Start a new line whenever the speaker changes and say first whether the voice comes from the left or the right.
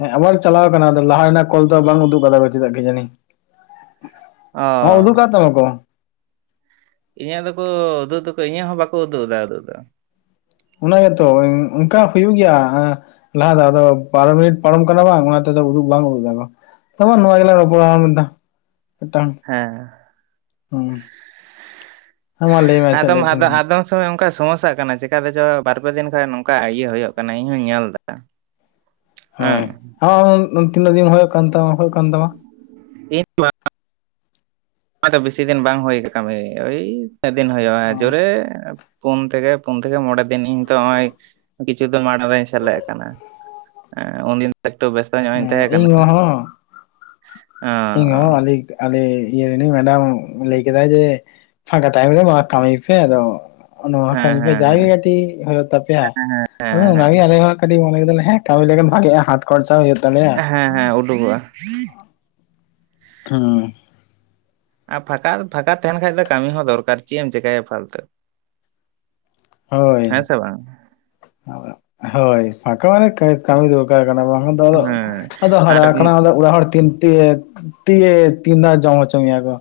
left: ᱦᱮᱸ ᱟᱵᱟᱨ ᱪᱟᱞᱟᱣ ᱟᱠᱟᱱᱟ ᱞᱟᱦᱟ ᱨᱮᱱᱟᱜ ᱠᱚᱞ ᱫᱚ ᱵᱟᱝ ᱩᱫᱩᱜ ᱠᱟᱫᱟ ᱪᱮᱫᱟᱜ ᱠᱮ ᱡᱟᱱᱤ᱾
right: ᱚ
left: ᱦᱚ ᱩᱫᱩᱜ ᱠᱟᱜ ᱛᱟᱢᱟ ᱠᱚ
right: ᱤᱧᱟᱹᱜ ᱫᱚᱠᱚ ᱩᱫᱩᱜ ᱫᱟᱠᱚ ᱤᱧᱟᱹᱜ ᱦᱚᱸ ᱵᱟᱠᱚ ᱩᱫᱩᱜ ᱮᱫᱟ ᱩᱫᱩᱜ ᱫᱚ᱾
left: ᱚᱱᱟᱜᱮᱛᱚ ᱚᱱᱠᱟ ᱦᱩᱭᱩᱜ ᱜᱮᱭᱟ ᱞᱟᱦᱟ ᱫᱷᱟᱶ ᱫᱚ ᱵᱟᱨᱚ ᱢᱤᱱᱤᱴ ᱯᱟᱨᱚᱢ ᱠᱟᱱᱟ ᱵᱟᱝ ᱚᱱᱟ ᱛᱮᱫᱚ ᱩᱫᱩᱜ ᱵᱟᱝ ᱩᱫᱩᱜ ᱫᱟᱠᱚ᱿ ᱦᱚᱸ ᱢᱟ ᱱᱚᱣᱟ ᱜᱮᱞᱟᱝ ᱨᱚᱯᱚᱲᱟ ᱟᱨ ᱢᱤᱫ ᱫᱷᱟᱣ ᱢᱤᱫᱴᱟᱝ
right: ᱦᱮᱸ
left: ᱦᱩᱸ ᱦᱮᱸ ᱢᱟ ᱞᱟᱹᱭ ᱢᱮ ᱪᱮᱫ
right: ᱟᱫᱚᱢ
left: ᱞᱟᱹᱭᱮᱫ ᱛᱟᱦᱮᱸ ᱛᱚᱠᱷᱚᱱ
right: ᱟᱫᱚᱢ ᱚᱱᱠᱟ ᱥᱚᱢᱚᱥᱥᱟᱜ ᱠᱟᱱᱟ ᱪᱮᱠᱟᱛᱮ ᱪᱚ ᱵᱟᱨ ᱯᱮ ᱫᱤᱱ ᱠᱷᱚᱱ ᱱᱚᱝᱠᱟ ᱤᱭᱟᱹ ᱦᱩᱭᱩᱜ ᱠᱟᱱᱟ ᱤᱧ ᱦᱚᱸᱧ ᱧᱮᱞ ᱫᱟ᱾
left: ᱦᱳᱭ ᱟ ᱛᱤᱱᱟᱹᱜ ᱫᱤᱱ ᱦᱩᱭᱩᱜ ᱠᱟᱱ ᱛᱟᱢᱟ ᱦᱩᱭᱩᱜ ᱠᱟᱱ ᱛᱟᱢᱟ᱾
right: ᱤᱧ [inaudible] ᱱᱚᱜ ᱚᱭᱛᱚ ᱵᱮᱥᱤ ᱫᱤᱱ ᱵᱟᱝ ᱦᱩᱭ ᱠᱟᱱᱟ ᱠᱟ. ᱢᱤ ᱳᱭ ᱛᱤᱱᱟ. ᱜ ᱫᱤᱱ ᱦᱩᱭᱩᱜᱼᱟ ᱡᱳᱨᱮ ᱯᱳᱱ ᱛᱷᱮᱠᱮ ᱯᱳᱱ ᱛᱷᱮᱠᱮ ᱢᱚᱬᱮ ᱫᱤᱱ ᱤᱧ ᱛᱚ ᱱᱚᱜ ᱚᱭ ᱠᱤᱪᱷᱩ ᱫᱤᱱ ᱢᱟᱲᱟᱝ ᱨᱮᱧ ᱥᱮᱞᱮᱫ ᱠᱟᱱᱟ ᱩᱱᱫᱤᱱ ᱫᱚ ᱮᱠᱴᱩ ᱵᱮᱥ
left: ᱤᱧ ᱦᱚᱸ ᱦᱚᱸ
right: ᱚ
left: ᱤᱧ ᱦᱚᱸ ᱟᱞᱮ ᱟᱞᱮ ᱤᱭᱟᱹ ᱨᱤᱱᱤᱡ ᱢᱮᱰᱟᱢ ᱞᱟᱹᱭ ᱠᱮᱫᱟ ᱡᱮ ᱯᱷᱟᱸᱠᱟ ᱴᱟᱭᱤᱢ ᱨᱮ ᱱᱚᱣᱟ ᱠᱟᱹᱢᱤ ᱯᱮ ᱟᱫᱚ ᱱᱚᱣᱟ
right: ᱦᱮᱸ
left: ᱠᱟᱹᱢᱤ ᱯᱮ
right: ᱦᱮᱸ
left: ᱡᱟᱜᱮ ᱠᱟᱹᱴᱤᱡ ᱦᱩᱭᱩᱜ ᱛᱟᱯᱮᱭᱟ᱾ ᱟᱫᱚ
right: ᱦᱮᱸ ᱦᱮᱸ
left: ᱚᱱᱟᱜᱮ ᱟᱞᱮ ᱦᱚ ᱠᱟᱹᱴᱤᱡ ᱢᱚᱱ ᱠᱮᱫᱟᱞᱮ ᱠᱟᱹᱢᱤ ᱞᱮᱠᱷᱟᱱ ᱵᱷᱟᱜᱮᱜᱼᱟ ᱦᱟᱛ ᱠᱷᱚᱨᱪᱟ ᱦᱩᱭᱩᱜ ᱛᱟᱞᱮᱭᱟ
right: ᱦᱮᱸ ᱦᱮᱸ ᱩᱰᱩᱠᱚᱜᱼᱟ
left: ᱦᱩᱸ
right: ᱟᱨ ᱯᱷᱟᱸᱠᱟ ᱯᱷᱟᱸᱠᱟ ᱛᱟᱦᱮᱱ ᱠᱷᱟᱡ ᱫᱚ ᱠᱟᱹᱢᱤ ᱦᱚᱸ ᱫᱚᱨᱠᱟᱨ ᱪᱮᱫ ᱮᱢ ᱪᱮᱠᱟᱹᱭᱟ ᱯᱷᱟᱞᱛᱩ᱾
left: ᱦᱳᱭ
right: ᱦᱮᱸ ᱥᱮ ᱵᱟᱝ
left: ᱦᱳᱭ ᱯᱷᱟᱠᱟ ᱢᱟᱱᱮ ᱠᱟᱹᱢᱤ ᱫᱚᱨᱠᱟᱨ ᱠᱟᱱᱟ ᱵᱟᱠᱷᱟᱱ ᱟᱫᱚ
right: ᱦᱮᱸ
left: ᱟᱫᱚ
right: ᱟᱨ
left: ᱦᱟᱨᱟ ᱠᱟᱱᱟ ᱟᱫᱚ ᱚᱲᱟᱜ ᱦᱚᱲ ᱛᱤᱱ ᱛᱮ ᱛᱤᱭᱮ ᱛᱤᱱ ᱫᱷᱟᱣ ᱡᱚᱢ ᱦᱚᱪᱚ ᱢᱮᱭᱟ ᱠᱚ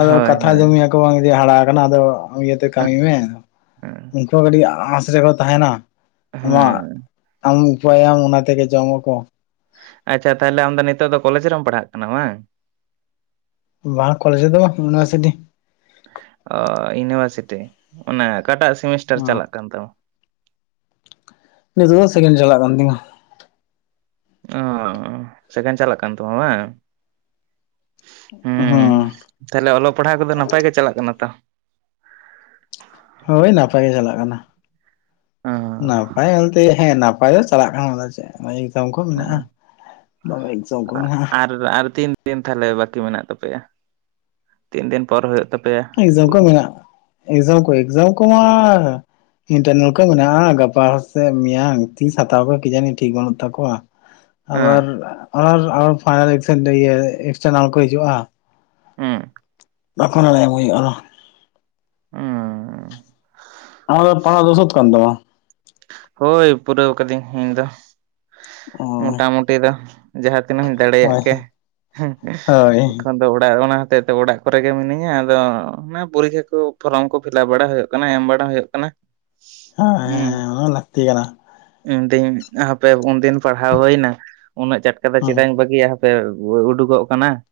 left: ᱟᱫᱚ
right: ᱦᱳᱭ
left: ᱠᱟᱛᱷᱟ ᱟᱡᱚᱢ
right: ᱦᱳᱭ
left: ᱢᱮᱭᱟ ᱠᱚ ᱵᱟᱝ ᱡᱮ ᱦᱟᱨᱟ ᱠᱟᱱᱟ ᱟᱫᱚ ᱤᱭᱟᱹᱛᱮ ᱠᱟᱹᱢᱤ ᱢᱮ
right: ᱦᱮᱸ
left: ᱩᱱᱠᱩ ᱦᱚ ᱠᱟᱹᱴᱤᱡ ᱟᱸᱥ ᱨᱮᱠᱚ ᱛᱟᱦᱮᱱᱟ ᱟᱢᱟᱜ
right: ᱦᱮᱸ
left: ᱟᱢ ᱩᱯᱟᱭᱟᱢ ᱚᱱᱟ ᱛᱮᱜᱮ ᱡᱚᱢ ᱟᱠᱚ
right: ᱟᱪᱪᱷᱟ ᱛᱟᱦᱚᱞᱮ ᱟᱢ ᱫᱚ ᱱᱤᱛᱚᱜ ᱫᱚ ᱠᱚᱞᱮᱡᱽ ᱨᱮᱢ ᱯᱟᱲᱦᱟᱜ ᱠᱟᱱᱟ ᱵᱟᱝ
left: ᱵᱟ ᱠᱚᱞᱚᱡᱽ ᱨᱮ ᱫᱚ ᱵᱟ ᱤᱭᱩᱱᱤᱵᱷᱟᱨᱥᱤᱴᱤ᱾
right: ᱚ ᱤᱭᱩᱱᱤᱵᱷᱟᱨᱥᱤᱴᱤ ᱚᱱᱟ ᱚᱠᱟᱴᱟᱜ ᱥᱮᱢᱤᱥᱴᱟᱨ
left: ᱦᱩᱸ
right: ᱪᱟᱞᱟᱜ ᱠᱟᱱ ᱛᱟᱢᱟ
left: ᱱᱤᱛᱚᱜ ᱫᱚ ᱥᱮᱠᱮᱱᱰ ᱪᱟᱞᱟᱜ ᱠᱟᱱ ᱛᱤᱧᱟᱹ
right: ᱚ ᱥᱮᱠᱮᱱ ᱪᱟᱞᱟᱜ ᱠᱟᱱ ᱛᱟᱢᱟ ᱵᱟᱝ᱾
left: ᱦᱚ
right: ᱛᱟᱦᱚᱞᱮ ᱚᱞᱚᱜ ᱯᱟᱲᱦᱟᱣ ᱠᱚᱫᱚ ᱱᱟᱯᱟᱭ ᱜᱮ ᱪᱟᱞᱟᱜ ᱠᱟᱱᱟ ᱛᱚ
left: ᱦᱳᱭ ᱱᱟᱯᱟᱭ ᱜᱮ ᱪᱟᱞᱟᱜ ᱠᱟᱱᱟ
right: ᱚ,
left: ᱱᱟᱯᱟᱭ ᱵᱚᱞᱛᱮ ᱦᱮ ᱱᱟ ᱱᱟᱯᱟᱭ ᱫᱚ ᱪᱟᱞᱟᱜ ᱠᱟᱱᱟ ᱟᱫᱚ ᱪᱮᱫ ᱮᱠᱡᱟᱢ ᱠᱚ ᱢᱮᱱᱟᱜᱼᱟ ᱮᱠᱡᱟᱢ ᱠᱚ ᱢᱮᱱᱟᱜᱼᱟ᱾
right: ᱟᱨ ᱟᱨ ᱛᱤᱱ ᱫᱤᱱ ᱛᱟᱦᱚᱞᱮ ᱵᱟᱹᱠᱤ ᱢᱮᱱᱟᱜ ᱛᱟᱯᱮᱭᱟ ᱛᱤᱱ ᱫᱤᱱ ᱯᱚᱨ ᱦᱩᱭᱩᱜ ᱛᱟᱯᱮᱭᱟ
left: ᱮᱠᱡᱟᱢ ᱠᱚ ᱢᱮᱱᱟᱜᱼᱟ ᱮᱠᱡᱟᱢ ᱠᱚ ᱮᱠᱡᱟᱢ ᱠᱚᱢᱟ ᱤᱱᱴᱟᱨᱱᱟᱞᱠᱚ ᱢᱮᱱᱟᱜᱼᱟ ᱜᱟᱯᱟ ᱥᱮᱫ ᱢᱮᱭᱟᱝ ᱛᱤᱥ ᱦᱟᱛᱟᱣ ᱠᱚ ᱠᱤᱡᱟᱱᱤ ᱴᱷᱤᱠ ᱵᱟᱹᱱᱩᱜ ᱛᱟᱠᱚᱣᱟ
right: ᱦᱮᱸ
left: ᱟᱵᱟᱨ ᱟᱵᱟᱨ ᱯᱷᱟᱭᱮᱱ ᱤᱠᱥᱮᱫ ᱤᱭᱟ. ᱮᱠᱴᱟᱨᱱᱟᱞ ᱠᱚ ᱦᱤᱡᱩᱜᱼᱟ᱾
right: ᱮᱸ᱾
left: ᱛᱚᱠᱷᱚᱱ ᱱᱚᱲᱮ ᱮᱢ ᱦᱩᱭᱩᱜ-ᱟ᱾
right: ᱩᱸ᱾
left: ᱟᱢᱟᱜ ᱫᱚ ᱯᱟᱲᱦᱟᱜ ᱫᱚ ᱥᱟᱹᱛ ᱠᱟᱱ ᱛᱟᱢᱟ᱾
right: ᱦᱳᱭ ᱯᱩᱨᱟᱹᱣ ᱠᱟᱹᱫᱟᱹᱧ ᱤᱧ ᱫᱚ
left: ᱚ
right: ᱢᱚᱴᱟᱢᱩᱴᱤ ᱫᱚ ᱡᱟᱦᱟ ᱛᱤᱱᱟᱹᱜ ᱤᱧ ᱫᱟᱲᱮᱭᱟᱜ
left: ᱦᱳᱭ
right: ᱠᱮᱭᱟ ᱦᱩᱸ
left: ᱦᱳᱭ
right: ᱮᱠᱷᱚᱱ᱾ ᱟᱫᱚ ᱚᱲᱟᱜ ᱚᱱᱟ ᱦᱚᱛᱮᱫ ᱛᱮ ᱚᱲᱟᱜ ᱠᱚᱨᱮ ᱜᱮ ᱢᱤᱱᱟᱹᱧᱟ ᱟᱫᱚ ᱚᱻ ᱚᱱᱟ ᱯᱚᱨᱤᱠᱷᱟ ᱠᱚ ᱯᱷᱚᱨᱚᱢ ᱠᱚ ᱯᱷᱤᱞᱟᱯ ᱵᱟᱲᱟ ᱦᱳᱭᱳᱜ ᱠᱟᱱᱟ ᱮᱢ ᱵᱟᱲᱟ ᱦᱳᱭᱳᱜ ᱠᱟᱱᱟ
left: ᱦᱮᱸ
right: ᱩᱸ
left: ᱚᱱᱟ ᱞᱟᱹᱠᱛᱤ ᱠᱟᱱᱟ
right: ᱩᱱ ᱫᱤᱱ ᱦᱟᱯᱮ ᱩᱱ ᱫᱤᱱ ᱯᱟᱲᱦᱟᱣ ᱦᱳᱭ ᱮᱱᱟ ᱩᱱᱟᱹᱜ ᱪᱟᱴᱠᱟ ᱫᱚ
left: ᱦᱩᱸ
right: ᱪᱮᱫᱟᱜ ᱤᱧ ᱵᱟᱹᱜᱤᱭᱟ ᱦᱟᱯᱮ ᱚᱻ ᱩᱰᱩᱠᱚᱜ ᱠᱟᱱᱟ᱾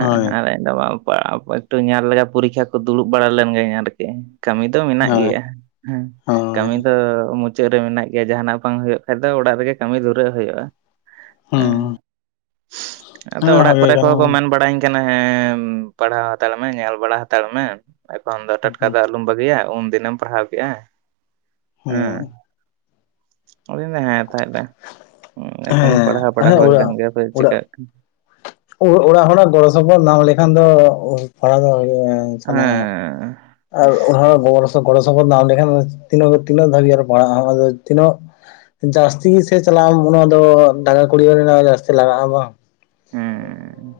left: ᱦᱳᱭ
right: ᱟᱨ ᱮᱠ ᱫᱚ ‌ᱵᱟᱢ ᱯᱟᱲᱦᱟᱣ ᱠᱚᱜ ᱮᱠᱴᱩ ᱧᱮᱞ ᱞᱮᱜᱟ ᱯᱚᱨᱤᱠᱠᱷᱟ ᱠᱚ ᱫᱩᱲᱩᱵ ᱵᱟᱲᱟ ᱞᱮᱱ ᱜᱤᱧ ᱟᱨᱠᱤ᱾ ᱠᱟᱹᱢᱤ ᱫᱚ ᱢᱮᱱᱟᱜ
left: ᱦᱳᱭ
right: ᱜᱮᱭᱟ᱾ ᱦᱮᱸ
left: ᱦᱳᱭ
right: ᱠᱟᱢᱤ ᱫᱚ ᱢᱩᱪᱟᱹᱫ ᱨᱮ ᱢᱮᱱᱟᱜ ᱜᱮᱭᱟ ᱡᱟᱦᱟᱸ ᱱᱟᱜ ᱵᱟᱝ ᱦᱩᱭᱩᱜ ᱠᱷᱟᱡ ᱫᱚ ᱚᱲᱟᱜ ᱨᱮᱜᱮ ᱠᱟᱢᱤ ᱫᱷᱩᱨᱟᱹᱜ ᱦᱳᱭᱳᱜ-ᱟ᱾ ᱮᱸ
left: ᱦᱩᱸ
right: ᱟᱫᱚ
left: ᱦᱮᱸ
right: ᱚᱲᱟᱜ
left: ᱵᱷᱟᱜᱮ
right: ᱠᱚᱨᱮ
left: ᱠᱟᱱᱟ
right: ᱠᱚᱦᱚ ᱠᱚ
left: ᱦᱩᱸ
right: ᱢᱮᱱ ᱵᱟᱲᱟᱧ ᱠᱟᱱᱟ ᱦᱮᱸ ᱯᱟᱲᱦᱟᱣ ᱦᱟᱛᱟᱲ ᱢᱮ ᱧᱮᱞ ᱵᱟᱲᱟ ᱦᱟᱛᱟᱲ ᱢᱮ ᱮᱠᱷᱚᱱ ᱫᱚ ᱴᱟᱴᱠᱟ
left: ᱦᱩᱸ
right: ᱫᱚ ᱟᱞᱩᱢᱼᱼ ᱵᱟᱹᱜᱤᱭᱟ ᱩᱱ ᱫᱤᱱᱮᱢ ᱯᱟᱲᱦᱟᱣ ᱠᱮᱜ-ᱟ ᱮᱸ᱾
left: ᱦᱳᱭ
right: ᱟᱫᱩᱧ ᱢᱮᱱ ᱫᱟ ᱦᱮᱸ ᱛᱟᱦᱮᱞᱮ‌ ᱩᱸᱻ ᱮᱠᱷᱚᱱ ᱫᱚ
left: ᱦᱮᱸ
right: ᱯᱟᱲᱦᱟᱣ ᱵᱟᱲᱟ
left: ᱦᱮᱸ
right: ᱦᱩᱭ ᱞᱮᱱ ᱜᱮ ᱦᱟᱯᱮ ᱪᱤᱠᱟᱹᱜ ᱠᱟ
left: ᱳ ᱚᱲᱟᱜ ᱦᱚᱲᱟᱜ ᱜᱚᱲᱚ ᱥᱚᱯᱚᱦᱚᱫ ᱱᱟᱢ ᱞᱮᱠᱷᱟᱱ ᱫᱚ ᱚᱻᱞ ᱯᱟᱲᱦᱟᱣ ᱫᱚ ᱤᱭᱟᱹ ᱥᱟᱱᱟᱣᱟ᱾
right: ᱮᱸ᱾
left: ᱟᱨ ᱚᱲᱟᱜ ᱦᱚᱲᱟᱜ ᱜᱚᱲᱚ ᱥᱚ ᱜᱚᱲᱚ ᱥᱚᱯᱚᱦᱚᱫ ᱱᱟᱢ ᱞᱮᱠᱷᱟᱱ ᱛᱤᱱᱟᱹᱜ ᱦᱟᱹᱵᱤ ᱛᱤᱱᱟᱹᱜ ᱫᱷᱟᱹᱵᱤᱡ ᱟᱨᱚ ᱯᱟᱲᱦᱟᱜ-ᱟᱢ ᱟᱫᱚ ᱛᱤᱱᱟᱹᱜ᱾ ᱡᱟᱥᱛᱤ ᱜᱮ ᱥᱮ ᱪᱟᱞᱟᱜ ᱟᱢ ᱩᱱᱟᱹᱜ ᱫᱚ ᱫᱟᱜᱟ ᱠᱩᱲᱤᱭᱟᱹ ᱨᱮᱱᱟᱜ ᱡᱟᱥᱛᱤ ᱞᱟᱜᱟᱜ-ᱟ ᱵᱟᱝ᱾
right: ᱦᱩᱸᱻ᱾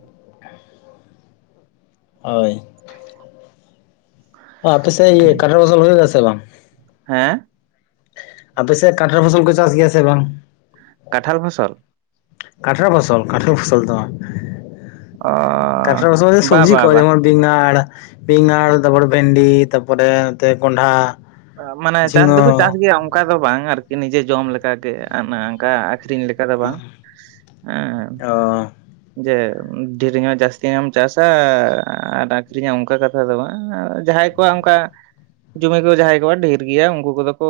left: ᱦᱳᱭ᱾ ᱚ ᱟᱯᱮ ᱥᱮᱜ ᱤᱭᱟᱹ ᱠᱟᱰᱟᱨ ᱵᱚᱫᱚᱞ ᱦᱩᱭᱩᱜ ᱜᱮᱭᱟ ᱥᱮ ᱵᱟᱝ?
right: ᱦᱮᱸᱼᱼ
left: ᱟᱯᱮ ᱥᱮᱜ ᱠᱟᱴᱷᱮᱨ ᱯᱷᱚᱥᱚᱞ ᱠᱚ ᱪᱟᱥ ᱜᱮᱭᱟ ᱥᱮ ᱵᱟᱝ?
right: ᱠᱟᱴᱷᱟᱞ ᱯᱷᱚᱥᱚᱞ᱾
left: ᱠᱟᱴᱷᱮᱨ ᱯᱷᱚᱥᱚᱞ ᱠᱟᱴᱷᱟᱞ ᱯᱷᱚᱥᱚᱞ ᱫᱚ ᱵᱟᱝ
right: ᱚᱻ
left: ᱠᱟᱴᱷᱮᱨ ᱯᱷᱚᱥᱚᱞ ᱫᱚ
right: ᱵᱟ
left: ᱥᱚᱵᱽᱡᱤ
right: ᱵᱟ
left: ᱠᱚ
right: ᱵᱟ
left: ᱡᱮᱢᱚᱱ ᱵᱤᱸᱜᱟᱲ ᱵᱤᱸᱜᱟᱲ ᱛᱟᱯᱚᱲᱮ ᱵᱷᱮᱱᱰᱤ ᱛᱟᱯᱚᱨᱮ ᱱᱚᱛᱮ ᱠᱚᱱᱰᱷᱟ᱾
right: ᱟᱻ ᱢᱟᱱᱮ ᱪᱟᱥ ᱫᱚᱠᱚ ᱪᱟᱥ ᱜᱮᱭᱟ ᱚᱱᱠᱟ ᱫᱚ ᱵᱟᱝ ᱟᱨᱠᱤ ᱱᱤᱡᱮ ᱡᱚᱢ ᱞᱮᱠᱟ ᱜᱮ ᱚᱱᱟ ᱟᱝᱠᱟ ᱟᱠᱷᱨᱤᱧ ᱞᱮᱠᱼᱼ ᱠᱟ ᱫᱚ ᱵᱟᱝ ᱮᱸ᱾
left: ᱚ
right: ᱡᱮ ᱰᱷᱤᱨᱤ ᱧᱚᱜ ᱡᱟᱥᱛᱤ ᱧᱚᱜ ᱮᱢ ᱪᱟᱥᱟ ᱟᱨ ᱟᱠᱷᱨᱤᱧᱟᱢ‌ ᱚᱱᱠᱟ ᱠᱟᱛᱷᱟ ᱫᱚ ᱵᱟᱝ ᱟᱨ ᱡᱟᱦᱟᱸᱭ ᱠᱚᱣᱟᱜ ᱚᱱᱠᱟ ᱡᱩᱢᱤ ᱠᱚ ᱡᱟᱦᱟᱸᱭ ᱠᱚᱣᱟᱜ ᱰᱷᱮᱨ ᱜᱮᱭᱟ ᱩᱱᱠᱩ ᱠᱚᱫᱚ ᱠᱚ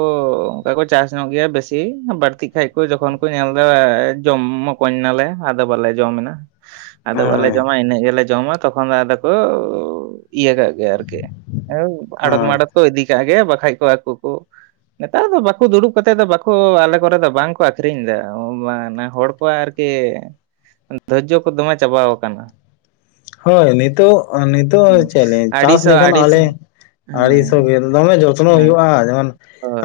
right: ᱚᱱᱠᱟ ᱠᱚ ᱪᱟᱥ ᱧᱚᱜ ᱜᱮᱭᱟ ᱵᱮᱥᱤ ᱵᱟᱲᱛᱤᱜᱼᱼ ᱠᱷᱟᱡ ᱠᱚ ᱡᱚᱠᱷᱚᱱ ᱠᱚ ᱧᱮᱞ ᱫᱟ ᱮᱻ ᱡᱚᱢ ᱢᱚᱠᱚᱧ ᱱᱟᱞᱮ ᱟᱫᱚ ᱵᱟᱞᱮ ᱡᱚᱢ ᱮᱱᱟ ᱟᱫᱚ ᱵᱟᱞᱮ
left: ᱦᱳᱭ
right: ᱡᱚᱢᱟ ᱤᱱᱟᱹᱜ ᱜᱮᱞᱮᱼᱼ ᱡᱚᱢᱟ ᱛᱚᱠᱷᱚᱱ ᱫᱚ ᱟᱫᱚ ᱠᱚ ᱳᱻ ᱤᱭᱟᱹ ᱠᱟᱜ ᱜᱮ ᱟᱨᱠᱤ ᱳᱣ ᱟᱲᱚᱛ
left: ᱦᱳᱭ
right: ᱢᱟᱲᱚᱛ᱾ ᱠᱚ ᱤᱫᱤ ᱠᱟᱜ ᱜᱮ ᱵᱟᱠᱷᱟᱡ ᱠᱚ ᱟᱠᱚ ᱠᱚᱼᱼ ᱱᱮᱛᱟᱨ ᱫᱚ ᱵᱟᱠᱚ ᱫᱩᱲᱩᱵ ᱠᱟᱛᱮᱜ ᱫᱚ ᱵᱟᱠᱚ ᱟᱞᱮ ᱠᱚᱨᱮ ᱫᱚ ᱵᱟᱝ ᱠᱚ ᱟᱠᱷᱨᱤᱧ ᱫᱟ ᱚᱻ ᱱᱟ ᱦᱚᱲ ᱠᱚ ᱟᱨᱼᱼ ᱠᱮ ᱫᱷᱚᱡᱡᱚ ᱠᱚ ᱫᱚᱢᱮ ᱪᱟᱵᱟᱣ ᱠᱟᱱᱟ᱾
left: ᱦᱳᱭ ᱱᱤᱛᱳᱜ ᱱᱤᱛᱚᱜ
right: ᱦᱩᱸ
left: ᱪᱮᱜ ᱞᱤᱧ ᱪᱟᱥ
right: ᱟᱹᱲᱤᱥᱚᱜ
left: ᱞᱮᱠᱷᱟᱱ ᱦᱚᱸ
right: ᱟᱹᱲᱤᱥ
left: ᱟᱞᱮ
right: ᱦᱮᱸ
left: ᱟᱲᱤ ᱥᱚᱵᱤᱞ ᱫᱚᱢᱮ ᱡᱚᱛᱱᱚ
right: ᱦᱮᱸ
left: ᱦᱩᱭᱩᱜ-ᱟ ᱡᱮᱢᱚᱱ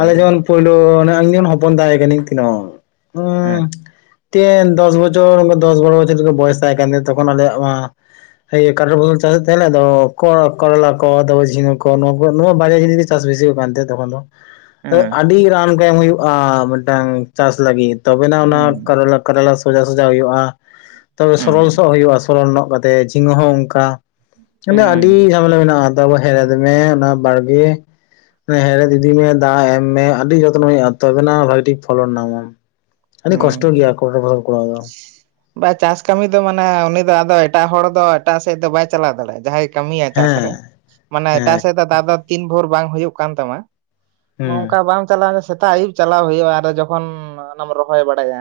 left: ᱟᱞᱮ ᱡᱮᱢᱚᱱ
right: ᱦᱮᱸ
left: ᱯᱳᱭᱞᱳ ᱚᱱᱟ ᱤᱱᱟᱹᱱ ᱦᱚᱯᱚᱱ ᱛᱟᱸᱦᱮ ᱠᱟᱹᱱᱟᱹᱧ ᱛᱤᱱᱟᱹᱜ ᱚᱸᱭᱻ
right: ᱦᱮᱸ
left: ᱛᱮᱱ ᱫᱚᱥ ᱵᱚᱪᱷᱚᱨ ᱚᱱᱠᱟ ᱫᱚᱥ ᱵᱟᱨᱚ ᱵᱚᱪᱷᱚᱨ ᱡᱚᱠᱷᱚᱡ ᱵᱚᱭᱮᱥ ᱛᱟᱸᱦᱮ ᱠᱟᱱ ᱛᱤᱧᱟ ᱛᱚᱠᱷᱚᱱ ᱟᱞᱮᱭᱟᱜ ᱢᱟ ᱤᱭᱟᱹ ᱠᱟᱴᱨᱟ ᱯᱷᱚᱥᱚᱞ ᱪᱟᱥᱮ ᱛᱮᱦᱮᱸᱜ ᱞᱮ ᱟᱫᱚ ᱠᱚᱨᱚᱞ ᱠᱚᱨᱚᱞᱟ ᱠᱚ ᱟᱫᱚ ᱡᱷᱤᱝᱜᱟᱹ ᱠᱚ ᱱᱚᱣᱟ ᱠᱚ ᱱᱚᱣᱟ ᱵᱟᱨᱭᱟ ᱡᱤᱱᱤᱥ ᱪᱟᱥ ᱵᱮᱥᱤ ᱦᱩᱭᱩᱜ ᱠᱟᱱ ᱛᱮᱦᱮᱸᱜ ᱛᱚᱠᱷᱚᱱ ᱫᱚ᱾ ᱟᱹᱜ
right: ᱦᱮᱸ
left: ᱟᱰᱤ ᱨᱟᱱ ᱠᱚ ᱮᱢ ᱦᱩᱭᱩᱜ-ᱟ ᱢᱤᱫᱴᱟᱝ ᱪᱟᱥ ᱞᱟᱹᱜᱤᱫ ᱛᱚᱵᱮ ᱱᱟᱜ ᱚᱱᱟ ᱠᱟᱨᱚᱞᱟ ᱠᱟᱨᱚᱞᱟ ᱥᱚᱡᱟ ᱥᱟᱡᱟ ᱦᱩᱭᱩᱜ-ᱟ, ᱛᱚᱵᱮ
right: ᱦᱮᱸ
left: ᱥᱚᱨᱚᱞ ᱥᱚᱜ ᱦᱩᱭᱩᱜ-ᱟ ᱥᱚᱨᱚᱞ ᱱᱚᱜ ᱠᱟᱛᱮᱜ ᱡᱷᱤᱸᱜᱟᱹ ᱦᱚᱸ ᱚᱝᱠᱟ ᱦᱟᱱᱮ ᱟᱰᱤ
right: ᱦᱮᱸ
left: ᱡᱷᱟᱢᱮᱞᱟ ᱢᱮᱱᱟᱜ-ᱟ ᱛᱟᱯᱚᱨ ᱦᱮᱲᱮᱫᱽ ᱢᱮ ᱚᱱᱟ ᱵᱟᱲᱜᱮ᱾ ᱦᱮᱸ ᱦᱮᱲᱮᱫᱽ ᱤᱫᱤ ᱢᱮ ᱫᱟᱜ ᱮᱢ ᱢᱮ ᱟᱰᱤ ᱡᱚᱛᱱᱚ ᱦᱩᱭᱩᱜ-ᱟ, ᱛᱚᱵᱮᱱᱟ ᱵᱷᱟᱜᱤ ᱴᱷᱤᱠ ᱯᱷᱚᱞᱚᱱ ᱱᱟᱢ ᱢᱟᱢ᱾ ᱟᱹᱰᱤ
right: ᱦᱮᱸ
left: ᱠᱚᱥᱴᱚ ᱜᱮᱭᱟ ᱠᱚᱴᱨᱚ ᱯᱷᱚᱥᱚᱞ ᱠᱚᱨᱟ ᱫᱚ᱾
right: ᱵᱟ ᱪᱟᱥ ᱠᱟᱢᱤ ᱫᱚ ᱢᱟᱱᱮ ᱩᱱᱤ ᱫᱚ ᱟᱫᱚ ᱮᱴᱟᱜ ᱦᱚᱲ ᱫᱚ ᱮᱴᱟᱜ ᱥᱮᱜ ᱫᱚ ᱵᱟᱭ ᱪᱟᱞᱟᱣ ᱫᱟᱲᱮᱜ-ᱟ, ᱡᱟᱦᱟᱸᱭ ᱠᱟᱢᱤᱭᱟ ᱪᱟᱥ
left: ᱦᱮᱸ
right: ᱨᱮ ᱢᱟᱱᱮ ᱮᱴᱟᱜ
left: ᱦᱮᱸ
right: ᱥᱮᱜ ᱫᱚ ᱟᱫᱚ ᱛᱤᱱ ᱵᱷᱳᱨ ᱵᱟᱝ ᱦᱩᱭᱩᱜ ᱠᱟᱱ ᱛᱟᱢᱟ ᱾ ᱵᱚ
left: ᱦᱩᱸ
right: ᱚᱝᱠᱟ ᱵᱟᱢ ᱪᱟᱞᱟᱣ ᱥᱮᱛᱟᱜ ᱟᱹᱭᱩᱵ ᱪᱟᱞᱟᱣ ᱦᱩᱭᱩᱜ-ᱟ ᱟᱨ ᱡᱚᱠᱷᱚᱱ ᱟᱨ ᱚᱱᱟᱢ ᱨᱚᱦᱚᱭ ᱵᱟᱲᱟᱭᱟ,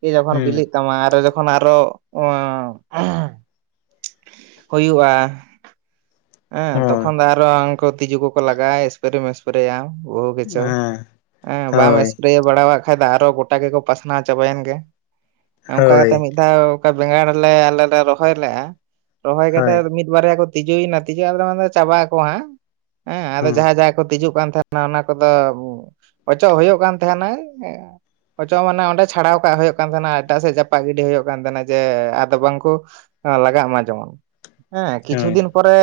right: ᱯᱷᱤᱨ ᱡᱚᱠᱷᱚᱱ
left: ᱦᱩᱸ
right: ᱵᱤᱞᱤᱜ ᱛᱟᱢᱟ ᱟᱨᱚ ᱡᱚᱠᱷᱚᱱ ᱟᱨᱚ ᱚᱶᱚ ᱦᱩᱭᱩᱜᱼᱟ ᱾ ᱮᱸ
left: ᱦᱳᱭ
right: ᱛᱚᱠᱷᱚᱱ ᱫᱚ ᱟᱨᱚ ᱩᱝᱠᱩ ᱛᱤᱡᱩ ᱠᱚᱠᱚ ᱞᱟᱜᱟᱜᱼᱟ ᱮᱥ ᱯᱨᱮ ᱢᱮᱥ ᱯᱨᱮᱭᱟᱢ ᱵᱚᱦᱩ ᱠᱤᱪᱷᱩ
left: ᱦᱮᱸ
right: ᱦᱮᱸ ᱵᱟᱢ
left: ᱦᱳᱭ
right: ᱮᱥᱯᱨᱮ ᱵᱟᱲᱟᱣᱟᱜ ᱠᱷᱟᱡ ᱫᱚ ᱟᱨᱚ ᱜᱚᱴᱟ ᱜᱮᱠᱚ ᱯᱟᱥᱱᱟᱣ ᱪᱟᱵᱟᱭᱮᱱ ᱜᱮ, ᱚᱝᱠᱟ
left: ᱦᱳᱭ
right: ᱠᱟᱛᱮ ᱢᱤᱫ ᱫᱷᱟᱣ ᱚᱠᱟ ᱵᱮᱸᱜᱟᱲ ᱞᱮ ᱟᱞᱮ ᱞᱮ ᱨᱚᱦᱚᱭ ᱞᱮᱜᱼᱟ, ᱨᱚᱦᱚᱭ ᱠᱟᱛᱮ
left: ᱦᱳᱭ
right: ᱢᱤᱫ ᱵᱟᱨᱭᱟ ᱠᱚ ᱛᱤᱡᱩᱭᱮᱱᱟ ᱾ ᱛᱤᱡᱩ ᱟᱞᱮᱫᱚ ᱢᱮᱱᱫᱟ ᱪᱟᱵᱟᱜ ᱟᱠᱚ ᱦᱟᱸᱜ, ᱦᱮᱸ ᱟᱫᱚ
left: ᱦᱩᱸ
right: ᱡᱟᱦᱟᱸ ᱡᱟᱦᱟᱸᱭ ᱠᱚ ᱛᱤᱡᱩᱜ ᱠᱟᱱ ᱛᱟᱦᱮᱸ ᱚᱱᱟ ᱚᱱᱟ ᱠᱚᱫᱚ ᱚᱪᱚᱜ ᱦᱳᱭᱳᱜ ᱠᱟᱱ ᱛᱟᱦᱮᱸᱱᱟ ᱾ ᱚᱪᱚᱜ ᱢᱟᱱᱮ ᱚᱸᱰᱮ ᱪᱷᱟᱰᱟᱣ ᱠᱟᱜ ᱦᱩᱭᱩᱜ ᱠᱟᱱ ᱛᱟᱦᱮᱱᱟ ᱮᱴᱟᱜ ᱥᱮᱫ ᱪᱟᱯᱟᱜ ᱜᱤᱰᱤ ᱦᱩᱭᱩᱜ ᱠᱟᱱ ᱛᱟᱦᱮᱱᱟ ᱡᱮ ᱟᱫᱚ ᱵᱟᱝᱠᱩ ᱱᱚᱣᱟ ᱞᱟᱜᱟᱜ ᱢᱟ ᱡᱮᱢᱚᱱ, ᱦᱮᱸ ᱠᱤᱪᱷᱩ
left: ᱦᱳᱭ
right: ᱫᱤᱱ ᱯᱚᱨ ᱨᱮᱻ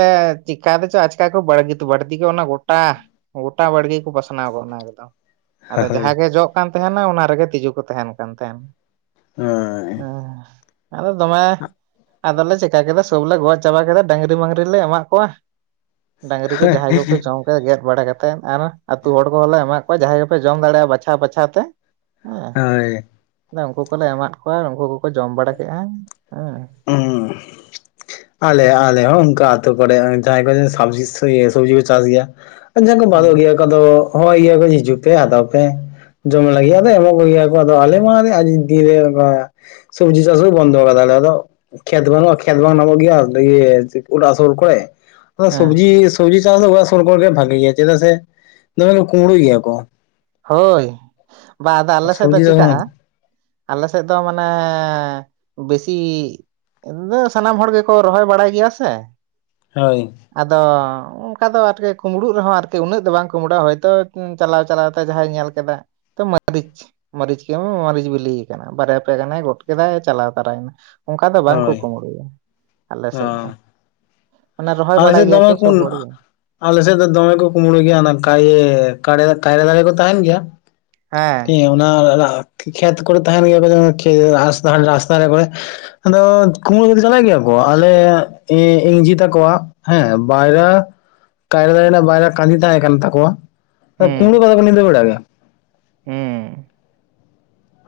right: ᱪᱤᱠᱟᱹ ᱛᱮ ᱪᱚ ᱟᱪᱠᱟ ᱠᱚ ᱵᱟᱲᱜᱤᱛ ᱵᱟᱲᱛᱤ ᱜᱚᱫ ᱱᱟ ᱜᱚᱴᱟ ᱜᱚᱴᱟ ᱵᱟᱲᱜᱮ ᱠᱚ ᱯᱟᱥᱱᱟᱣ ᱜᱚᱫ ᱮᱱᱟ ᱮᱠᱫᱚᱢ ᱾ ᱟᱫᱚ
left: ᱦᱳᱭ
right: ᱡᱟᱦᱟᱸᱜᱮ ᱡᱚᱜ ᱠᱟᱱ ᱛᱟᱦᱮᱸᱱᱟ ᱚᱱᱟ ᱨᱮᱜᱮ ᱛᱤᱡᱩ ᱠᱚ ᱛᱟᱦᱸᱮᱱ ᱠᱟᱱ ᱛᱟᱦᱮᱸᱱ
left: ᱦᱳᱭ
right: ᱾ ᱮᱸ ᱟᱫᱚ ᱫᱚᱢᱮ ᱟᱫᱚᱞᱮ ᱪᱮᱠᱟ ᱠᱮᱫᱟ ᱥᱚᱵ ᱞᱮ ᱜᱚᱡ ᱪᱟᱵᱟ ᱠᱮᱫᱟ ᱰᱟᱹᱝᱨᱤ ᱢᱟᱹᱝᱨᱤ ᱞᱮ ᱮᱢᱟᱜ ᱠᱚᱣᱟ ᱾ ᱰᱟᱝᱨᱤ ᱠᱚ ᱡᱟᱦᱟᱸᱭ ᱠᱚᱠᱚ ᱡᱚᱢ ᱨᱮ ᱜᱮᱫ ᱵᱟᱲᱟ ᱠᱟᱛᱮᱫ ᱟᱨ ᱟᱹᱛᱩ ᱦᱚᱲ ᱠᱚᱦᱚᱸᱞᱮ ᱮᱢᱟᱜ ᱠᱚᱣᱟ ᱡᱟᱦᱟᱸᱭ ᱜᱮᱯᱮ ᱡᱚᱢ ᱫᱟᱲᱮᱭᱟᱜᱼᱟ ᱵᱟᱪᱷᱟᱣ ᱵᱟᱪᱷᱟᱣ ᱛᱮ ᱾ ᱦᱮᱸ,
left: ᱦᱳᱭ
right: ᱮᱫᱟ ᱩᱝᱠᱩ ᱠᱚᱞᱮ ᱮᱢᱟᱫ ᱠᱚᱣᱟ ᱟᱨ ᱩᱝᱠᱩ ᱠᱚᱠᱚ ᱡᱚᱢ ᱵᱟᱲᱟ ᱠᱮᱫᱟ, ᱦᱮᱸ ᱾
left: ᱩᱸ ᱾ ᱟᱞᱮ ᱟᱞᱮ ᱦᱚᱸ ᱚᱱᱠᱟ ᱟᱹᱛᱩ ᱠᱚᱲᱮᱜ ᱡᱟᱦᱟᱸᱭ ᱠᱚ ᱥᱟᱵᱡᱤ ᱥᱚᱭ ᱤᱭᱟᱹ ᱥᱚᱵᱽᱡᱤ ᱠᱚ ᱪᱟᱥ ᱜᱮᱭᱟ ᱾ ᱡᱟᱦᱟᱸᱭ ᱠᱚ ᱵᱟᱫᱚᱜ
right: ᱦᱮᱸ
left: ᱜᱮᱭᱟ ᱠᱚ ᱟᱫᱚ ᱦᱚᱜ ᱤᱭᱟᱹ ᱠᱚᱡ ᱦᱤᱡᱩᱜ ᱯᱮ ᱦᱟᱛᱟᱣ ᱯᱮ ᱾ ᱡᱚᱢ ᱞᱟᱹᱜᱤᱜ ᱟᱫᱚ ᱮᱢᱚᱜ ᱠᱚᱜᱮᱭᱟ ᱠᱚ ᱟᱫᱚ ᱟᱞᱮ ᱢᱟ ᱟᱫᱚ ᱟᱹᱰᱤ ᱫᱤᱱ ᱨᱮ ᱚᱱᱠᱟ ᱥᱚᱵᱡᱤ ᱪᱟᱥ ᱦᱚᱸ ᱵᱚᱱᱫᱚ ᱠᱟᱫᱟ ᱟᱞᱮ ᱟᱫᱚ ᱠᱷᱮᱛ ᱵᱟᱱᱩᱜᱼᱟ, ᱠᱷᱮᱛ ᱵᱟᱝ ᱱᱟᱢᱚᱜ ᱜᱮᱭᱟ ᱞᱤᱭᱟᱹ ᱪᱮᱜ ᱠᱚ ᱚᱲᱟᱜ ᱥᱩᱨ ᱠᱚᱨᱮᱜ ᱚᱱᱟ ᱥᱚᱵᱽᱡᱤ ᱥᱚᱵᱽᱡᱤ ᱪᱟᱥ ᱫᱚ ᱚᱲᱟᱜ ᱥᱩᱨ ᱠᱚᱨᱮ ᱜᱮ ᱵᱷᱟᱜᱤᱭᱟ, ᱪᱮᱫᱟᱜ ᱥᱮ ᱫᱚᱢᱮᱜᱮ ᱠᱩᱢᱲᱩᱭ ᱜᱮᱭᱟ ᱠᱚ ᱾
right: ᱦᱳᱭ, ᱵᱟ ᱟᱫᱚ ᱟᱞᱮ ᱥᱮᱫ ᱫᱚ
left: ᱥᱚᱵᱡᱤ
right: ᱪᱤᱠᱟᱜᱼᱟ!
left: ᱪᱟᱥ
right: ᱟᱞᱮ ᱥᱮᱫ ᱫᱚ ᱢᱟᱱᱮᱻ ᱵᱮᱥᱤ ᱮᱻᱫᱚ ᱥᱟᱱᱟᱢ ᱦᱚᱲ ᱜᱮᱠᱚ ᱨᱚᱦᱚᱭ ᱵᱟᱲᱟᱭ ᱜᱮᱭᱟ ᱥᱮ ᱾
left: ᱦᱳᱭ ᱾
right: ᱟᱫᱚ ᱚᱱᱠᱟ ᱫᱚ ᱟᱨᱠᱤ ᱠᱩᱢᱲᱩᱜ ᱨᱮᱦᱚᱸ ᱟᱨᱠᱤ ᱩᱱᱟᱹᱜ ᱫᱚ ᱵᱟᱝ ᱠᱩᱢᱲᱩᱜᱼᱟ, ᱦᱚᱭᱛᱚ ᱪᱟᱞᱟᱣᱼᱪᱟᱞᱟᱣ ᱛᱮ ᱡᱟᱦᱟᱸᱭ ᱧᱮᱞ ᱠᱮᱫᱟ, ᱛᱚ ᱢᱟᱹᱨᱤᱪᱷ ᱢᱟᱹᱨᱤᱪ ᱠᱮᱢ ᱢᱟᱹᱨᱤᱪ ᱵᱤᱞᱤᱭ ᱠᱟᱱᱟ ᱵᱟᱨᱭᱟ ᱯᱮᱭᱟ ᱜᱟᱱᱮ ᱜᱚᱫ ᱠᱮᱫᱟᱭ ᱪᱟᱞᱟᱣ ᱛᱟᱨᱟᱭᱮᱱᱟ ᱾ ᱚᱝᱠᱟ ᱫᱚ ᱵᱟᱝ ᱠᱚ
left: ᱦᱳᱭ
right: ᱠᱩᱢᱲᱩᱭᱟ ᱟᱞᱮ ᱥᱮᱫ ᱫᱚ
left: ᱚ
right: ᱾ ᱢᱟᱱᱮ ᱨᱚᱦᱚᱭ ᱵᱟᱰᱟᱭ ᱜᱮᱭᱟ ᱠᱚ ᱥᱚᱵ ᱦᱚᱲ ᱜᱮ ᱾
left: ᱟᱞᱮᱥᱮᱫ ᱫᱚ ᱫᱚᱢᱮ ᱠᱚ ᱠᱩᱢᱲᱩᱭ ᱜᱮᱭᱟ ᱚᱱᱟ ᱠᱟᱭᱮ ᱠᱟᱲᱭᱟᱫᱟ ᱠᱟᱭᱨᱟ ᱫᱟᱨᱮ ᱠᱚ ᱛᱟᱦᱮᱸᱱ ᱜᱮᱭᱟ ᱾
right: ᱦᱮᱸ
left: ᱦᱮ ᱚᱱᱟ ᱚᱱᱟ ᱠᱷᱮᱛ ᱠᱚᱨᱮ ᱛᱟᱦᱮᱱ ᱜᱮᱭᱟ [unintelligible] ᱨᱟᱥ ᱨᱟᱥᱛᱟ ᱨᱮ ᱵᱚᱞᱮ ᱟᱫᱚ ᱠᱩᱢᱲᱩ ᱠᱟᱛᱮ ᱪᱟᱞᱟᱜ ᱜᱮᱭᱟ ᱠᱚ ᱟᱞᱮ ᱤᱧ ᱤᱧᱡᱷᱤ ᱛᱟᱠᱚᱣᱟᱜ? ᱦᱮᱸ ᱵᱟᱭᱨᱟ ᱠᱟᱭᱨᱟ ᱫᱟᱨᱮ ᱨᱮᱱᱟᱜ ᱵᱟᱭᱨᱟ ᱠᱟᱸᱫᱷᱤ ᱛᱟᱦᱮᱸ ᱠᱟᱱ ᱛᱟᱠᱚᱣᱟ ᱛᱚ ᱠᱩᱢᱲᱩ
right: ᱦᱩᱸ
left: ᱠᱟᱫᱟᱼᱼ ᱩᱱᱤ ᱫᱚᱭ ᱵᱟᱰᱟᱭ ᱜᱮᱭᱟ᱾
right: ᱦᱩᱸ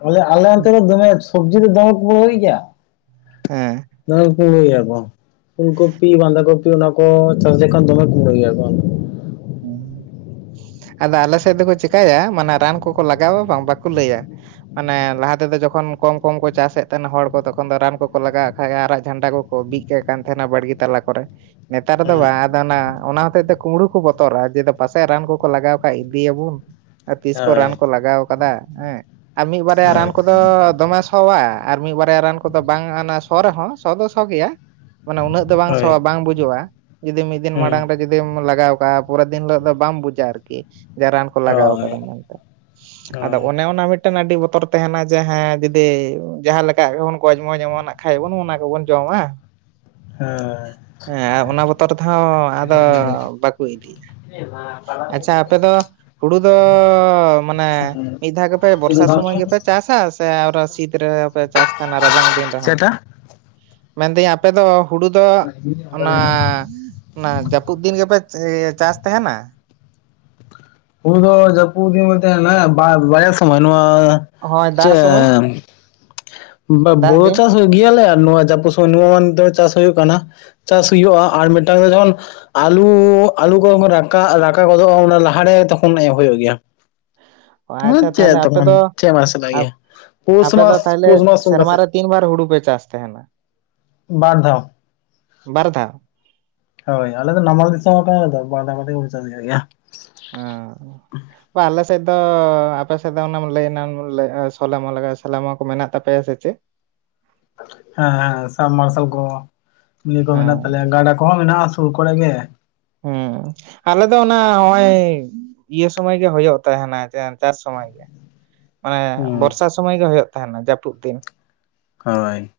left: ᱵᱚᱞᱮ ᱟᱞᱮ ᱚᱱᱛᱮ ᱨᱮ ᱫᱚᱢᱮ ᱥᱚᱵᱡᱤ ᱫᱚ ᱫᱚᱢᱮ ᱠᱚ ᱠᱩᱢᱲᱩᱭ ᱜᱮᱭᱟ᱾
right: ᱦᱮᱸ
left: ᱫᱚᱢᱮ ᱠᱚ ᱠᱩᱢᱲᱩᱭ ᱜᱤᱭᱟ ᱠᱚ ᱯᱩᱞᱠᱚᱯᱤ ᱵᱟᱸᱫᱷᱟ ᱠᱚᱯᱤ ᱚᱱᱟ ᱠᱚ ᱪᱟᱥ ᱡᱚᱠᱷᱚᱱ ᱫᱚᱢᱮ ᱠᱩᱢᱲᱩᱭ ᱜᱮᱭᱟ ᱠᱚ᱾
right: ᱟᱫᱚ ᱟᱞᱮ ᱥᱮᱫ ᱫᱚᱠᱚ ᱪᱮᱠᱟᱭᱟ ᱢᱟᱱᱮ ᱨᱟᱱ ᱠᱚᱠᱚ ᱞᱟᱜᱟᱣᱟ ᱵᱟᱝ ᱵᱟᱠᱚ ᱞᱟᱹᱭᱟ᱾ ᱢᱟᱱᱮ ᱞᱟᱦᱟ ᱛᱮᱫᱚ ᱡᱚᱠᱷᱚᱱ ᱠᱚᱢ ᱠᱚᱢ ᱠᱚ ᱪᱟᱥᱮᱫ ᱛᱟᱦᱮᱱ ᱦᱚᱲ ᱠᱚ ᱛᱚᱠᱷᱚᱱ ᱫᱚ ᱨᱟᱱ ᱠᱚᱠᱚ ᱞᱟᱜᱟᱣᱟᱜ ᱠᱷᱟᱱ ᱟᱨᱟᱜ ᱡᱷᱟᱱᱰᱟ ᱠᱚᱼᱼ ᱠᱚ ᱵᱤᱫ ᱠᱟᱜ ᱠᱟᱱ ᱛᱟᱦᱮᱸᱱᱟ ᱵᱟᱲᱜᱤ ᱛᱟᱞᱟ ᱠᱚᱨᱮ ᱱᱮᱛᱟᱨ ᱫᱚ
left: ᱦᱮᱸ
right: ᱵᱟᱝ ᱟᱫᱚ ᱚᱱᱟ ᱚᱱᱟ ᱦᱚᱛᱮᱡ ᱛᱮ ᱠᱩᱢᱲᱩᱼᱼ ᱠᱚ ᱵᱚᱛᱚᱨᱟᱜᱼᱟ ᱡᱮ ᱯᱟᱥᱮᱡ ᱨᱟᱱ ᱠᱚᱠᱚ ᱞᱟᱜᱟᱣ ᱠᱷᱟᱡ ᱤᱫᱤᱭᱟᱵᱩᱱ᱾ ᱟᱨ ᱛᱤᱥ ᱠᱚ ᱨᱟᱱ
left: ᱦᱳᱭ
right: ᱠᱚ ᱞᱟᱜᱟᱣ ᱟᱠᱟᱫᱟ ᱦᱮᱸ ᱟᱨ ᱢᱤᱫ ᱵᱟᱨᱭᱟ
left: ᱦᱳᱭ
right: ᱨᱟᱱ ᱠᱚᱫᱚ ᱫᱚᱢᱮᱼᱼ ᱥᱚᱣᱟ ᱟᱨ ᱢᱤᱫ ᱵᱟᱨᱭᱟ ᱨᱟᱱ ᱠᱚᱫᱚ ᱵᱟᱝ ᱚᱱᱟ ᱥᱚ ᱨᱮᱦᱚᱸ ᱥᱚ ᱫᱚ ᱥᱚ ᱜᱮᱭᱟ ᱢᱟᱱᱮ ᱩᱱᱟᱹᱜᱼᱼ ᱫᱚ ᱵᱟᱝ ᱥᱚᱣᱟ ᱵᱟᱝ ᱵᱩᱡᱩᱜᱼᱟ ᱡᱩᱫᱤ ᱢᱤᱫ ᱫᱤᱱ ᱢᱟᱲᱟᱝ ᱨᱮ ᱡᱩᱫᱤᱢ ᱞᱟᱜᱟᱣᱼᱼ ᱛᱟ ᱯᱚᱨᱮ ᱫᱤᱱ ᱦᱤᱞᱚᱜ ᱫᱚ ᱵᱟᱢ ᱵᱩᱡᱟ ᱟᱨᱠᱤ᱾ ᱡᱮ ᱨᱟᱱ ᱠᱚ ᱞᱟᱜᱟᱣ ᱟᱠᱟᱫᱟ ᱢᱮᱱᱛᱮ ᱟᱫᱚ ᱚᱱᱮ ᱚᱱᱟ ᱢᱤᱫᱼᱼ ᱢᱤᱫᱴᱮᱱ ᱟᱹᱰᱤ ᱵᱚᱛᱚᱨ ᱛᱟᱦᱮᱱᱟ ᱡᱮ ᱦᱮᱸ ᱡᱩᱫᱤ ᱡᱟᱦᱟᱸ ᱞᱮᱠᱟ ᱜᱮ ᱵᱚᱱ ᱜᱚᱡ [unintelligible] ᱡᱮᱢᱚᱱᱼᱼ ᱦᱮᱸ ᱚᱱᱮ ᱚᱱᱟ ᱠᱚᱵᱚᱱ ᱡᱚᱢᱟ᱾ ᱦᱮᱸ ᱟᱨ ᱚᱱᱟ ᱵᱚᱛᱚᱨ ᱛᱮᱦᱚᱸ ᱟᱫᱚ ᱵᱟᱠᱚ ᱤᱫᱤᱭᱟ᱾ ᱟᱪᱷᱟ ᱟᱯᱮ ᱫᱚ ᱦᱩᱲᱩ ᱫᱚᱻ ᱢᱟᱱᱮ ᱢᱤᱫ ᱫᱷᱟᱣ ᱜᱮᱯᱮ ᱵᱚᱨᱥᱟ ᱥᱚᱢᱚᱭ ᱜᱮᱯᱮ ᱪᱟᱥᱟ ᱥᱮ ᱟᱨ ᱥᱤᱛ ᱨᱮᱯᱮ ᱪᱟᱥ ᱛᱟᱦᱮᱱᱟ ᱨᱟᱵᱟᱝᱼᱼ ᱫᱤᱱ ᱨᱮᱦᱚᱸ ᱢᱮᱱᱫᱤᱧ ᱟᱯᱮ ᱫᱚ ᱦᱩᱲᱩ ᱫᱚ ᱚᱱᱟᱼᱼ ᱚᱱᱟ ᱡᱟᱹᱯᱩᱫ ᱫᱤᱱ ᱜᱮᱯᱮ ᱮ ᱪᱟᱥ ᱛᱟᱦᱮᱸᱱᱟ?
left: ᱩᱱ ᱫᱚ ᱡᱟ. ᱯᱩᱫ ᱫᱤᱱ ᱵᱚᱱ ᱛᱟᱦᱮᱞᱮᱱᱟ ᱵᱟᱭ ᱵᱟᱭᱟᱥ ᱥᱚᱢᱚᱭ ᱱᱚᱶᱟᱼᱼ
right: ᱦᱳᱭ ᱫᱟᱜ ᱥᱚᱢᱚᱭ
left: ᱪᱮᱫ [inaudible]
right: ᱫᱟᱜ
left: [inaudible]
right: ᱫᱤᱱ
left: ᱪᱟᱥ [unintelligible] ᱜᱤᱭᱟᱞᱮ ᱟᱨ ᱱᱚᱶᱟ [unintelligible] ᱱᱚᱶᱟ ᱫᱚ ᱪᱟᱥ ᱦᱩᱭᱩᱜ ᱠᱟᱱᱟ ᱪᱟᱥ ᱦᱩᱭᱩᱜᱼᱟ ᱟᱨ ᱢᱤᱫᱴᱟᱝ ᱫᱚ ᱡᱮᱢᱚᱱᱼᱼ ᱟᱞᱩ ᱟᱞᱩ ᱠᱚ ᱦᱚᱸ ᱠᱚ ᱨᱟᱠᱟᱜ ᱨᱟᱠᱟᱜ ᱜᱚᱫᱚᱜᱼᱟ ᱚᱱᱟ ᱞᱟᱦᱟᱨᱮ ᱛᱚᱠᱷᱚᱱ [unintelligible] ᱦᱩᱭᱩᱜ ᱜᱮᱭᱟ᱾ ᱦᱚᱸ
right: ᱟᱪᱪᱷᱟ
left: ᱪᱮᱫ
right: ᱛᱟᱦᱚᱞᱮ ᱟᱯᱮ
left: ᱛᱚᱠᱷᱚᱱ
right: ᱫᱚ
left: ᱪᱮᱫ ᱵᱟᱝ ᱥᱟᱱᱟ ᱜᱮᱭᱟ ᱯᱩᱥ
right: ᱟᱯᱮ ᱫᱚ
left: ᱢᱟᱥ
right: ᱛᱟᱦᱚᱞᱮ
left: ᱯᱩᱥ ᱢᱟᱥ ᱥᱩᱨ
right: ᱥᱮᱨᱢᱟ
left: ᱟᱥᱮ?
right: ᱨᱮ ᱛᱤᱱ ᱵᱟᱨ ᱦᱩᱲᱩ ᱯᱮ ᱪᱟᱥ ᱛᱟᱦᱮᱱᱟ?
left: ᱵᱟᱨ ᱫᱷᱟᱣ᱾
right: ᱵᱟᱨ ᱫᱷᱟᱣ?
left: ᱦᱚᱭ ᱟᱞᱮ ᱫᱚ ᱱᱟᱢᱟᱞ ᱫᱤᱥᱚᱢ ᱨᱮ [unintelligible] [unintelligible]
right: ᱚ ᱵᱟ ᱟᱞᱮ ᱥᱮᱫ ᱫᱚ ᱟᱯᱮ ᱥᱮᱫ ᱫᱚ ᱚᱱᱟᱢ ᱞᱟ. ᱭᱟᱱᱟᱢ [unintelligible] ᱥᱟᱞᱟᱢᱟ ᱠᱚ ᱢᱮᱱᱟᱜ ᱛᱟᱯᱮᱭᱟ ᱥᱮ ᱪᱮᱫ?
left: ᱦᱮᱸ ᱦᱮᱸ ᱥᱟᱵ ᱢᱟᱨᱥᱟᱞ ᱠᱚᱦᱚᱸᱤᱭᱟ. ᱠᱚ ᱢᱮᱱᱟᱜ
right: ᱦᱮᱸ
left: ᱛᱟᱞᱮᱭᱟ ᱜᱟᱰᱟ ᱠᱚᱦᱚᱸ ᱢᱮᱱᱟᱜᱼᱟ᱾ ᱥᱩᱨ ᱠᱚᱨᱮ ᱜᱮ?
right: ᱦᱩᱸ ᱟᱞᱮ ᱫᱚ ᱚᱱᱟ ᱦᱚᱜᱼᱚᱭᱼᱼ ᱤᱭᱟᱹ ᱥᱚᱢᱚᱭ ᱜᱮ ᱦᱩᱭᱩᱜ ᱛᱟᱦᱮᱱᱟ ᱡᱟᱦᱟᱱ ᱥᱚᱢᱚᱭ ᱜᱮ᱾ ᱢᱟᱱᱮ
left: ᱦᱩᱸ
right: ᱵᱚᱨᱥᱟ ᱥᱚᱢᱚᱭ ᱜᱮ ᱦᱚᱭᱚᱜ ᱛᱟᱦᱮᱱᱟ ᱡᱟᱹᱯᱩᱫ ᱫᱤᱱ
left: ᱦᱚᱭ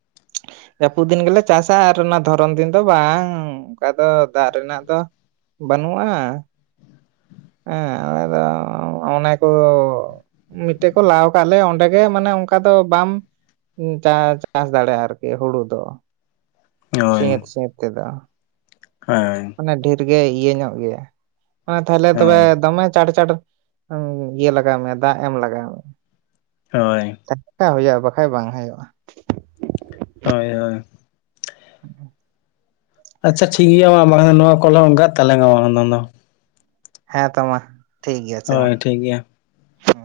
right: ᱡᱟᱹᱯᱩᱫ ᱫᱤᱱ ᱜᱮᱞᱮ ᱪᱟᱥᱟ ᱟᱨ ᱚᱱᱟ ᱫᱷᱚᱨᱚᱱ ᱫᱤᱱ ᱫᱚ ᱵᱟᱝ ᱚᱱᱠᱟ ᱫᱚ ᱫᱟᱜ ᱨᱮᱱᱟᱜ ᱫᱚ ᱵᱟᱹᱱᱩᱜ-ᱟ ᱦᱮᱸ ᱟᱞᱮ ᱫᱚ ᱚᱱᱟ ᱠᱚ ᱢᱤᱫ ᱴᱮᱡ ᱠᱚ ᱞᱟᱣ ᱟᱠᱟᱫ ᱞᱮ ᱚᱸᱰᱮ ᱜᱮ ᱢᱟᱱᱮ ᱚᱱᱠᱟ ᱫᱚ ᱵᱟᱢ ᱪ ᱪᱟᱥ ᱫᱟᱲᱮᱭᱟᱜ-ᱟ ᱟᱨᱠᱤ ᱦᱩᱲᱩ ᱫᱚ
left: ᱦᱳᱭ
right: ᱥᱮᱵᱽ ᱥᱮᱵᱽ ᱛᱮᱫᱚ
left: [unintelligible]
right: ᱢᱟᱱᱮ ᱰᱷᱮᱨ ᱜᱮ ᱤᱭᱟᱹ ᱧᱚᱜ ᱜᱮᱭᱟ ᱢᱟᱱᱮ ᱛᱟᱦᱞᱮ ᱛᱚᱵᱮ
left: ᱦᱳᱭ
right: ᱫᱚᱢᱮ [unintelligible] ᱩ ᱤᱭᱟᱹ ᱞᱟᱜᱟᱣ ᱢᱮ ᱫᱟᱜ ᱮᱢ ᱞᱟᱜᱟᱣ ᱢᱮ
left: ᱦᱳᱭ
right: [unintelligible] ᱦᱩᱭᱩᱜᱼᱟ, ᱵᱟᱠᱷᱟᱡ ᱵᱟᱝ ᱦᱩᱭᱩᱜᱼᱟ
left: ᱦᱳᱭ ᱦᱳᱭ
right: [inaudible]
left: ᱟᱪᱪᱷᱟ ᱴᱷᱤᱠ ᱜᱮᱭᱟ ᱢᱟ ᱱᱚᱣᱟ [unintelligible]
right: ᱦᱮᱸ ᱛᱚ ᱢᱟ ᱴᱷᱤᱠ ᱜᱮᱭᱟ ᱟᱪᱷᱟ ᱢᱟ
left: ᱦᱳᱭ ᱴᱷᱤᱠ ᱜᱮᱭᱟ
right: ᱦᱮᱸ᱾